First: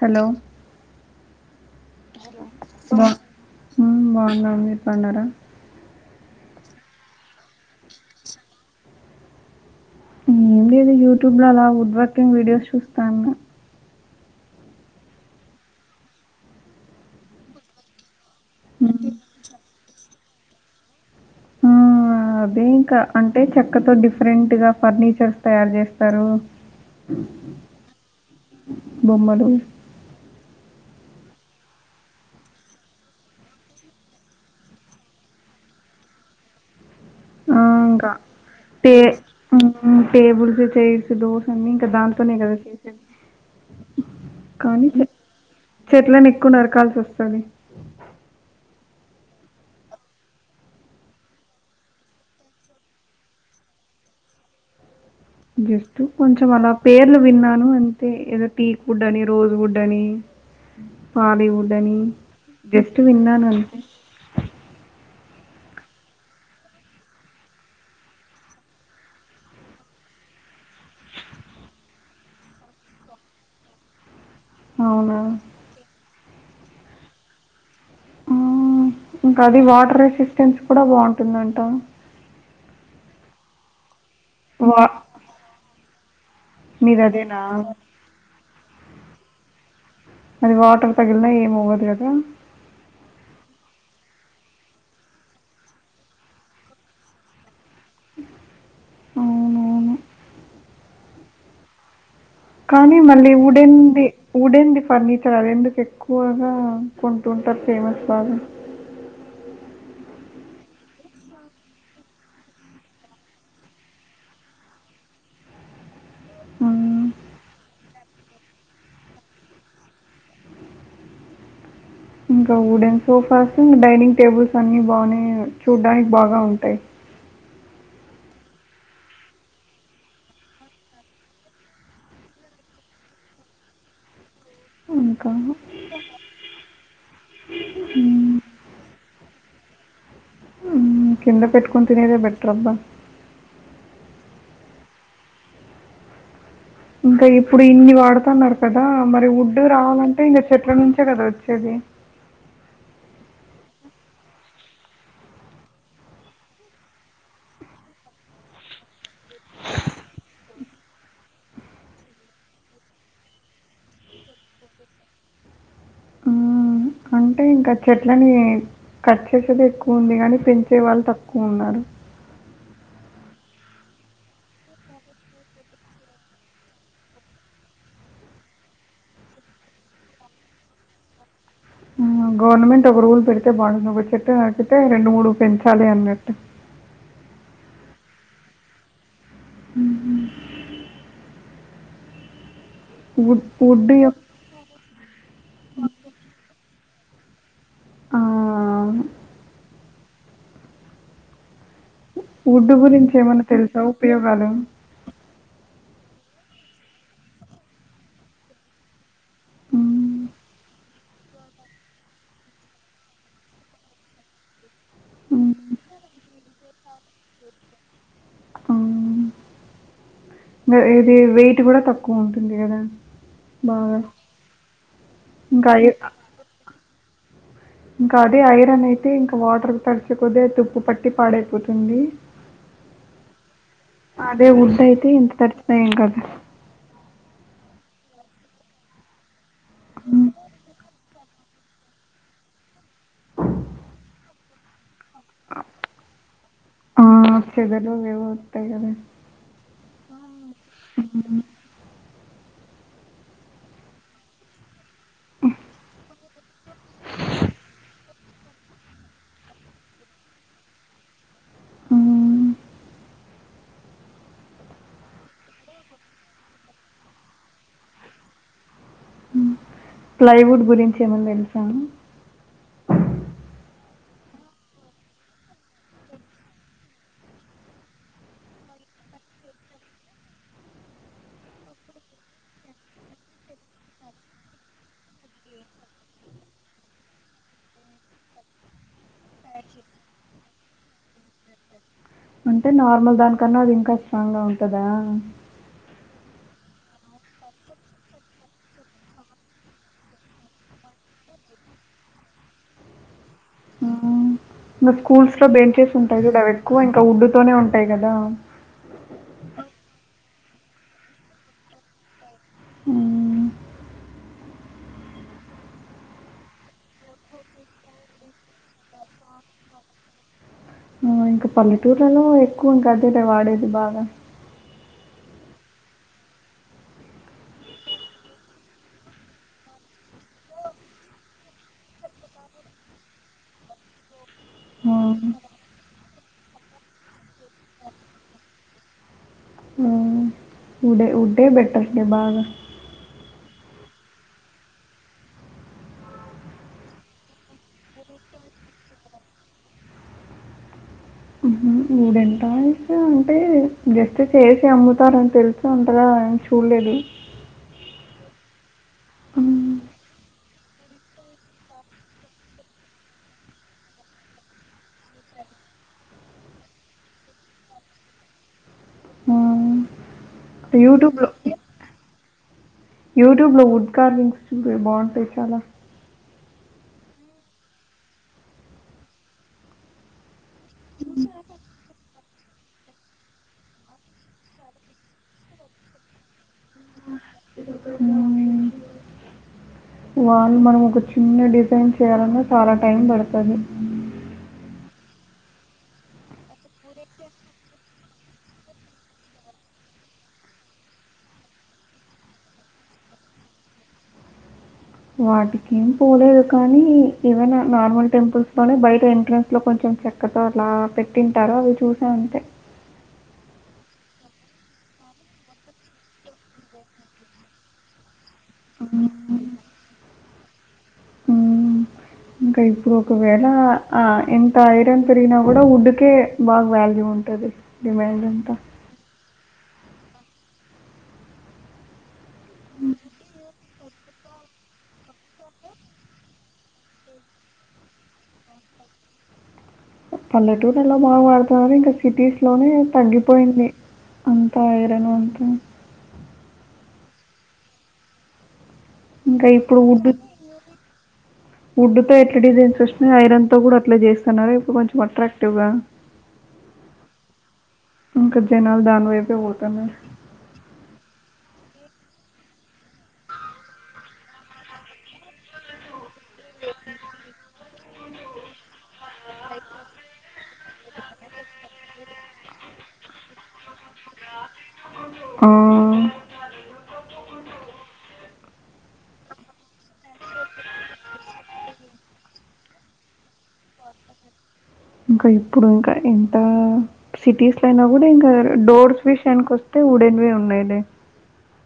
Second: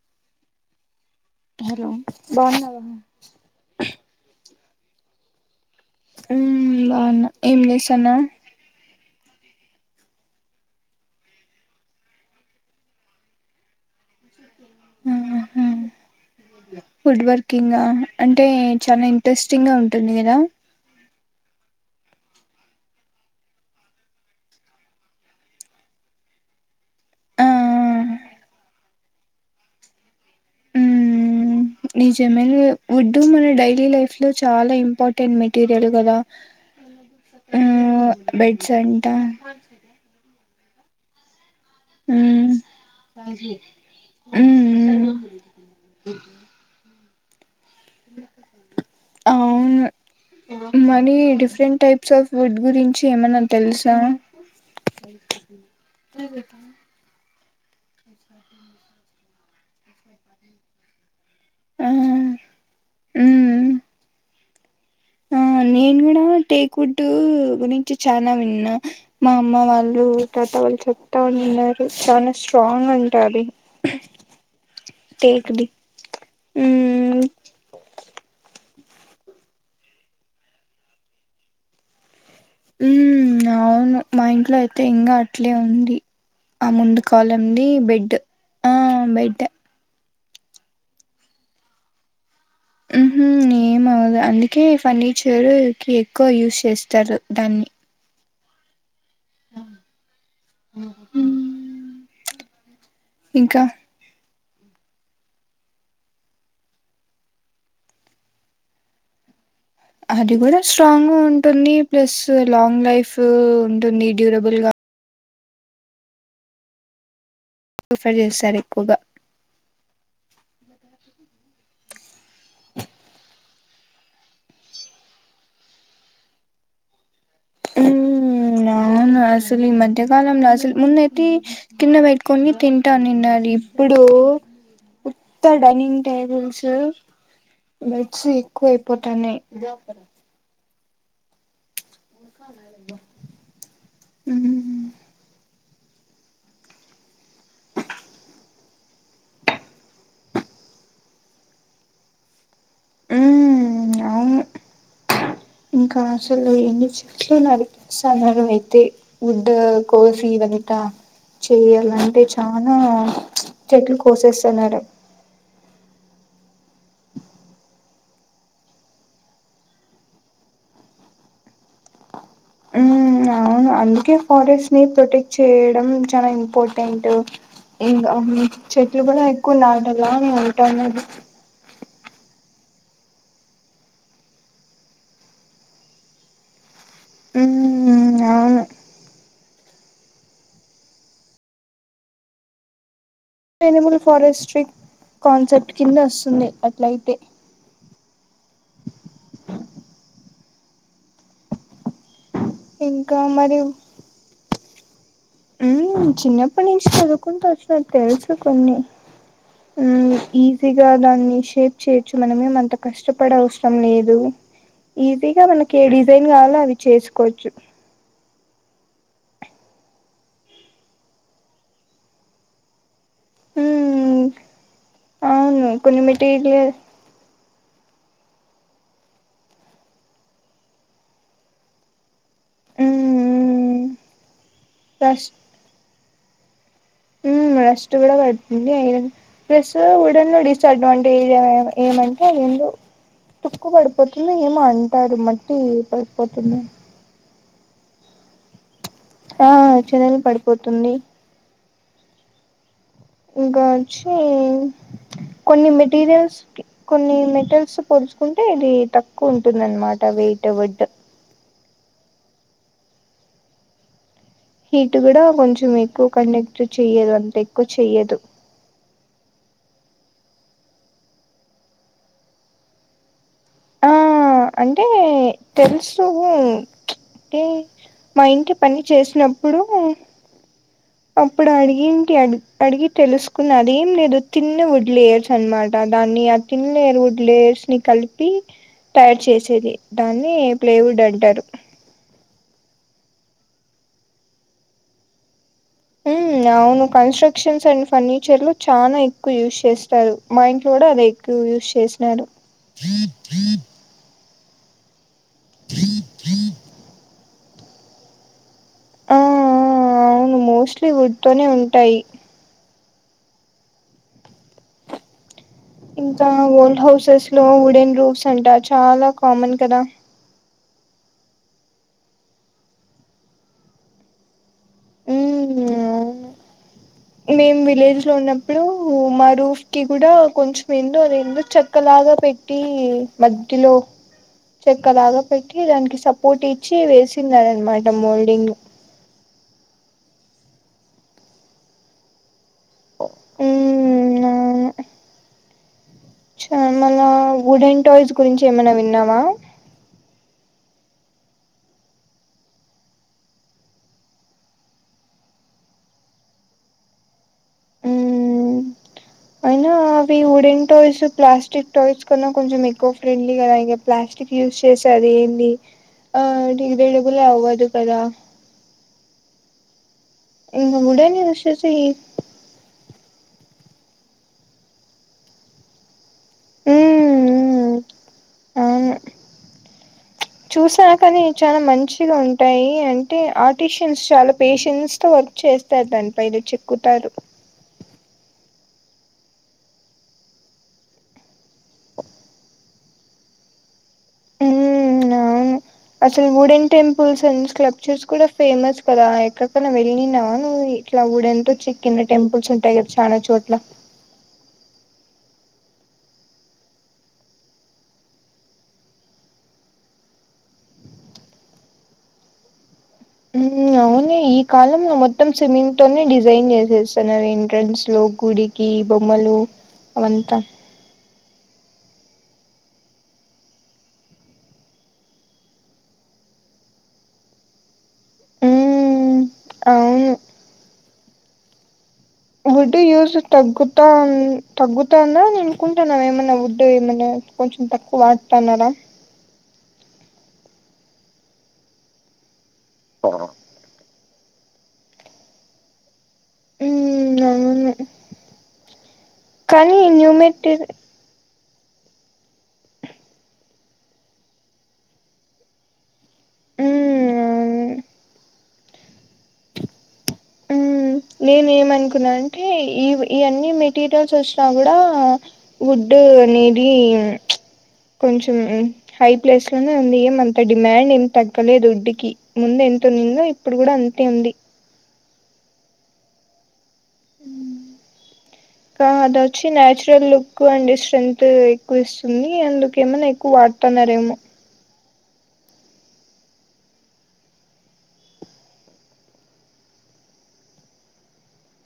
Hello hello బాగున్నావా బాగ్ మ్ బాగున్నామ్ మీరు బావున్నారా మ్ బాగున్న ఏం చేస్తన్నావ్ మ్ ఏం లేదు యూట్యూబ్ లో అలా వుడ్ వర్కింగ్ వీడియోస్ చూస్తాను చె ఫుడ్ వర్కింగా అంటే చాలా ఇంట్రెస్టింగ్ గా ఉంటుంది కదా ఆ అదే ఇంకా అంటే చెక్కతో డిఫరెంట్ గా ఫర్నిచర్స్ తయారు చేస్తారు ఆ బొమ్మలు అ నిజమెలే వుడ్డు మన డైలీ లైఫ్ లో చాలా ఇంపార్టెంట్ మెటీరియల్ కదా ఆ ఉమ్ ఇంకా బెడ్స్ టే అంట టేబుల్స్ చైర్స్ దోస అన్నీ ఇంకా ఇంకా దానితోనే ఉమ్ కదా చేసేది కానిలే ఉమ్ చెట్లను ఎక్కువ నరకాల్సి వస్తుంది అవును many different types of food గురించి ఏమైనా తెలుసా స జస్ట్ కొంచం అలా పేర్లు విన్నాను అంటే ఏదో టీక్డ్ అని రోజు ఫుడ్ అని హాలీవుడ్ ఆ అని జస్ట్ విన్నాను ఉమ్ అంతే ఆ నేను కూడా టేక్డ్ వుడ్ గురించి చానా విన్నా మా అమ్మ వాళ్ళు తాత వాళ్ళు చెప్తా ఉన్నారు చాలా స్ట్రాంగ్ అంట అది అవునా టేక్ ది ఉమ్ హ్మ్ ఇంకా అది వాటర్ రెసిస్టెన్స్ కూడా బాగుంటుందంట ఉమ్ అవును మా ఇంట్లో వా అయితే ఇంకా అట్లే ఉంది ఆ ముందు మీదదేనా కాలంది బెడ్ ఆ బెడ్ అది వాటర్ తగిలినా ఏమ్ అవ్వదు కదా ఉంహు ఏమవదు అందుకే ఫర్నిచరు కి ఎక్కువ యూజ్ చేస్తారు దాన్ని అవునవును ఉమ్ కానీ మళ్ళీ ఊడింది ఉడేంది ఫర్నిచర్ అది ఎందుకు ఎక్కువగా కొంటుంటారు ఫేమస్ బాగా అది కూడా స్ట్రాంగ్ గా ఉంటుంది ప్లస్ లాంగ్ లైఫ్ ఉంటుంది డ్యూరబుల్ గా ఆ ప్రిఫర్ చేస్తారు ఎక్కువగా ఇంకా వుడెన్ సోఫాస్ంకా డైనింగ్ టేబుల్స్ అన్ని బాగానే చూడడానికి బాగా ఉంటాయి అవునా అసలు ఈ మధ్యకాలంలోసలు ముందు అయితే కిన్న పెట్టుకొని తింటానున్నారు ఇప్పుడు ఇంకా ఉత్త డైనింగ్ టేబుల్స్ బెడ్స్ ఎక్కువ అయిపోతాన్నాయి హ్మ్ కింద పెట్టుకొని తినేదే బెటర్ అబ్బా ఉ ఇంకా ఇప్పుడు ఇన్ని వాడుతున్నారు కదా మరి వుడ్డు రావాలంటే ఇంకా చెట్ల నుంచే కదా వచ్చేది అ అవును ఇంకా అసలు ఎన్ని చెట్లు నడికేస్తన్నారు అయితే ఉడ్ కోసి ఇదంతా చెయాలంటే చాలా చెట్లు కోసేసన్నారు మ్మ్. అంటే ఇంకా చెట్లని కట్ చేసేది ఎక్కువ ఉంది కానీ పెంచే వాళ్ళు తక్కువ ఉన్నారు ఉమ్ అవును అందుకే ఫారెస్ట్ ని ప్రొటెక్ట్ చేయడం చాలా ఇంపార్టెంట్ ఇంకా అవి చెట్లు కూడా ఎక్కువ నాటాల అనీ అంటనారు మ్మ్. గవర్నమెంట్ ఒక రూల్ పెడితే బాగుండు ఒక చెట్టు నకితే రెండు మూడు పెంచాలి అన్నట్టు ఉమ్ ఉ అవును ఉమ్ హు వుడ్ వుడ్ ఎనిమల్ యొక్క- ఫారెస్ట్రీక్ కాన్సెప్ట్ కింద వస్తుంది అట్లయితే ఆ వుడ్డు గురించి ఇంకా ఏమైన్నా మరి తెలుసా ఉపయోగాలు మ్ చిన్నప్పటి నుంచి చదువుకుంటూ వచ్చిన తెలుసు కొన్ని మ్ మ్మ్. ఈజీగా దాన్ని షేప్ చేయొచ్చు మనమేం అంత కష్టపడల్సిన అవసరం లేదు ఈజీగా మ్మ్. మనకి ఏ డిజైన్ కావాలో అవి చేసుకోవచ్చు మ్మ్. ఇది వెయిట్ కూడా తక్కువ ఉంటుంది కదా బాగా ఉమ్ ఇంకా ట్జ్ లేదు ఇంకా అదే ఐరన్ అయితే ఇంకా వాటర్ తడిచిపోతే తుప్పు పట్టి పాడైపోతుంది అదే ఉడ్ అయితే రష్ ఎంత తడిచిన ఎం కాదు మ్ డస్ట్ కూడా పడుతుంది ఐరన్ ప్లస్ ఉడన్ డిస్ అడ్వాం టిగా ఏమంటే అందెందో తక్కువ పడిపోతుంది ఏమంటారు మ టి పై పోతుంది ఆ చేదలు ఏవో వస్తయి కద ఆ చెదలు పడిపోతుంది ఇంకా వచ్చి కొన్ని మెటీరియల్స్ క్ కొన్ని మెటరల్స్ పోల్చుకుం టే ఇది తక్కువ ఉంటుందన్నమాట వెట్ ఉడ్ హ్మ్. హీట్ కూడా కొంచెం ఎక్కువ కండెక్ట్ చెయ్యదు అంత ఎక్కువ చెయ్యదు ప్లైవుడ్ గురించి ఏమన్నా తెలుసా ఆ అంటే తెలుసు అంటే మా ఇంటి పని చేసినప్పుడు అప్పుడు అడిగింటి అ అడిగి తెలుసుకున్న అదేం లేదు తిన్న వుడ్ లేయర్స్ అనమాట దాన్ని తిన్ లేర్వుడ్ లేయర్స్ ని కలిపి తయారు చేసేది దాన్ని ప్లేవుడ్ అంటారు అంటే నార్మల్ దానికన్నా అది ఇంకా స్ట్రాంగ్ గా ఉంటదా మ్ అవును కన్స్ట్రక్షన్స్ అండ్ ఫర్నిచర్ లో చాలా ఎక్కువ యూజ్ చేస్తారు మా ఇంట్లో కూడా అదే ఎక్ కువ్ యూస్ చేసినడు ఇంగ స్కూల్స్ లో బెంచెస్ ఉంటాయి చూడు అవి ఎక్కువ ఇంకా ఉడ్డుతోనే ఉంటాయి కదా ఆ అవును మోస్ట్లీ ఉడ్ తోనే ఉంటాయి హ్మ్. ఇంకా ఓల్డ్ హౌసెస్ లో వుడెన్ రూఫ్స్ అంట చాలా కామన్ కదా ఆ! ఇంకా పల్లెటూర్లలో ఎక్కువ ఇంకా అదేలే వాడేది బాగా మేం విలేజ్ లో ఉన్నప్పుడు మా రూఫ్ కి కూడా కొంచెం ఎందో అది ఎందో చేక్కలాగా పెట్ టి మధ్యలో చెక్క హ్మ్. లాగా పెట్టి దానికి సపోర్ట్ ఇచ్చి వేసిందాన్నమాట మోల్డింగ్ ఉడే ఊడ్డే బెటర్ లే బాగ మ్ అవును చ మన వుడెన్ టాయ్స్ గురించి ఏమైనా విన్నావా ఉడెన్ టయిస్ అంటే జస్ట్ చేసి అమ్ముతారని తెలుసు అంతగా ఎం చూడలేదు ఉమ్ అయినా హ్మ్. అవి వుడెన్ టాయ్స్ ప్లాస్టిక్ టాయ్స్ కన్నా కొంచెం ఎక్కువ ఫ్రెండ్లీ కదా ఇగ ప్లాస్టిక్ యూజ్ చేసి అది ఏంది ఆ రైడబుల్ అవ్వదు కదా హ్మ్. ఇవి కూడా యూస్ చేసి యూట్యూబ్ లో వుడ్ కార్వింగ్స్వి బాగుంటాయి చాలా అ మ్ చూసా కానీ చాలా మంచిగా ఉంటాయి అంటే ఆర్టిషియన్స్ చాలా పేషెన్స్తో వర్క్ చేస్ ారు దాని పైది చెక్కుతారు. మ్ వాళ్ళు మనం ఒక చిన్న డిజైన్ చేయాలన్నా చాలా టైం పడుతాడు. ఉమ్ అవును అసలు గోల్డెన్ టెంపుల్స్ అండ్ స్కల్ప్చర్స్ కూడా ఫేమస్ కదా, ఎక్కడిక్కన్నా వెళ్ళిందా మరి. ఇట్లా ఉడ్ తో చెక్కిన టెంపుల్స్ ఉంటాయి కదా చాలా చోట్ల వాటికి ఏం పోలేదు కానీ, ఏవైనా నార్మల్ టెంపుల్స్ లోనే బయట ఎంట్రెన్స్ లో కొంచెం చెక్క ఏట్లో అట్లా పెట్టింటారు అవి చూసే ఉంటే. [inaudible] అవునే, ఈ కాలంలో మొత్తం సిమెంట్ తోనే డిజైన్ చేసేస్తున్నారు ఎంట్రన్స్ లో గుడి. కి బొమ్మలు హ్మ్. అవంతా హ్మ్. ఇంకా ఇప్పుడు ఒకవేళ ఎంత ఐరన్ పెరిగినా కూడా ఉడ్ కే బాగా వాల్యూ ఉంటుంది. నీ వయసెంత? ఉమ్ అవును. ఉడ్ యూస్ తగ్గు [inaudible] తగ్గుతోందా అనుకుంటున్నా ఏమన్నా ఉడ్ ఏమన్నా కొంచెం తక్కువ వాడుతాన్నారా? పల్లెటూర్లలో బాగా వాడుతున్నారు ఇంకా సిటీస్ లోనే తగ్గిపోయింది. [unintelligible] కాయడము ఉమ్ అవును ఇంకా కానీ న్యూ మెట్రిక్ ఉడ్ తో ఎట్లా డిజైన్స్ వస్తున్నాయో ఐరన్ తో కూడా అట్లా చేస్తున్నారు ఇప్పుడు కొంచెం అట్రాక్టివ్ గా. ఉమ్ గొజ్జెనాయళ్లు దాని వైపే పోతున్నారు. నేను ఏమనుకున్నా అంటే ఈ అన్నీ మెటీరియల్స్ వచ్చినా కూడా ఉడ్ అనేది కొంచెం. హై ప్లేస్ లోనే ఉంది. ఏమంత డిమాండ్ ఏం తగ్గలేదు ఉడ్ కి ముందు ఎంత ఉన్నుండిందో ఇప్పుడు కూడా అంతే ఉంది. ఆ [inaudible] ఆ అదొచ్చి న్యాచురల్ లుక్ అండ్ స్ట్రైన్త్ ఎక్కువ ఇస్తుంది అందుకేమన్నా ఎక్కువ వాడుతున్నారేమో. ఇంకా ఇప్పుడు ఇంకా ఎంత? సిటీస్ లో అయినా కూడా ఇంకా డోర్స్ విషయానికి వస్తే ఉడెన్వే ఉన్నాయిలే.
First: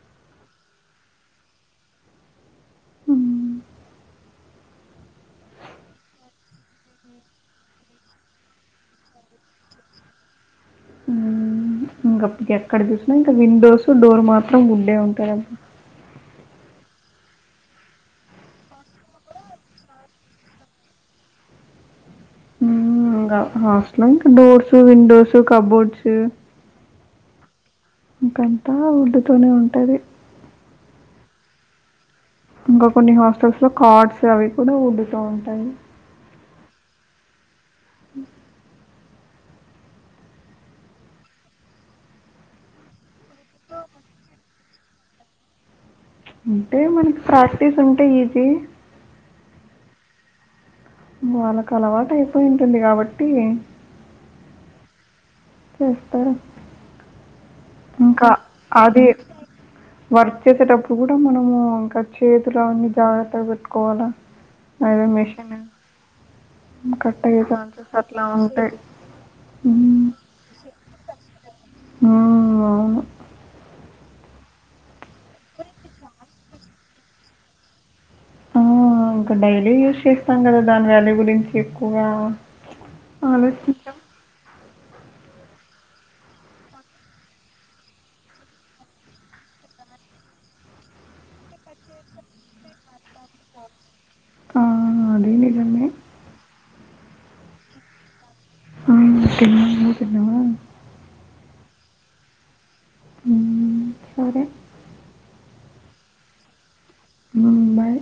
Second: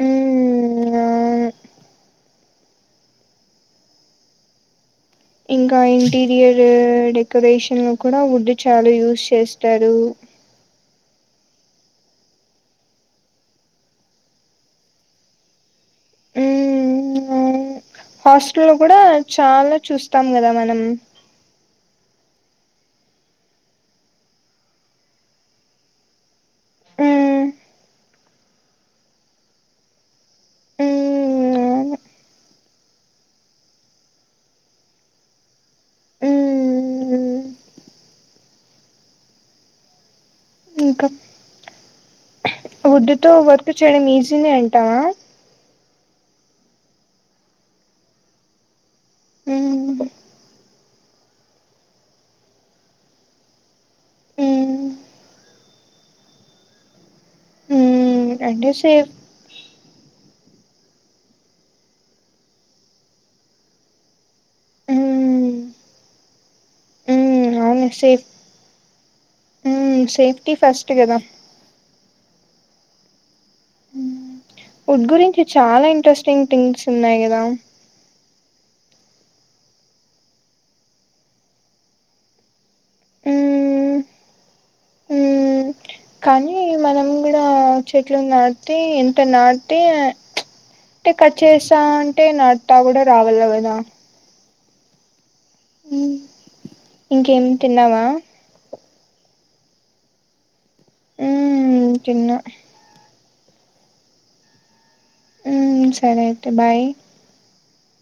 మ్మ్ మ్ ఇంకా ఇంటీరియర్ డెకరేషన్ లో కూడా ఉడ్ చాలా యూజ్ చేస్తారు. హ్మ్. ఎక్కడ చూసినా ఇంకా విండోస్, డోర్ మాత్రం ఉడ్ ఉంటాయి. మ్ హాస్టల్ లో కూడా చాలా చూస్తాం కదా మనం. హాస్టల్ అంటే డోర్సు, విండోస్, కబోర్డ్స్ మ్మ్ ఇంకంతా ఉడ్ తోనే ఉంటాది. మ్మ్ ఇంకా కొన్ని హాస్టల్స్ లో కాట్స్ అవి కూడా ఉడ్ తో ఉంటాయి. మ్మ్ ఉ ఉడ్ తో వర్క్ చేయడం ఈజీనే అంటావా? అంటే మనకి ప్రాక్టీస్ ఉంటే ఈజీ. మ్మ్ వాళ్ళకు అలవాటు అయిపోయింటాది కాబట్టి. మ్మ్ చెప్పు ఇంకా మ్మ్ అంటే అది సేఫ్ వర్క్ చేసేటప్పుడు కూడా మనము ఇంకా చేతులు అన్నీ జాగ్రత్తగా పెట్టుకోవాల. అదే మేషన్ అ కటైయ్యే ఛాన్సెస్ అట్లా ఉంటాయి ఉమ్ సేఫ్టీ ఫస్ట్. గదా ఆ అవును ఉడ్ గురించి చాలా ఇంట్రెస్టింగ్ థింగ్స్ ఉన్నాయి గదా. ఆ ఇంకా డైలీ యూజ్ చేస్తాం కదా దాని వాల్యూ గురించి ఎక్కువగా. అలోచించ ఉమ్ ఉమ్ కానీ మనం గూడా. చెట్లు నాటి ఎంటా నాటి అంటే కట్ చేస్తా అంటే నాట్టా కూడా రావాల గదా. ఆ అదే నిజమే. ఇంకేం తిన్నావా. ఆ తిన్నా నువ్వు తిన్నావా. ఉమ్మ్ తిన్నా. హ్మ్మ్ సరే. హ్మ్మ్ సరే అయితే బాయ్. హ్మ్మ్ బాయ్.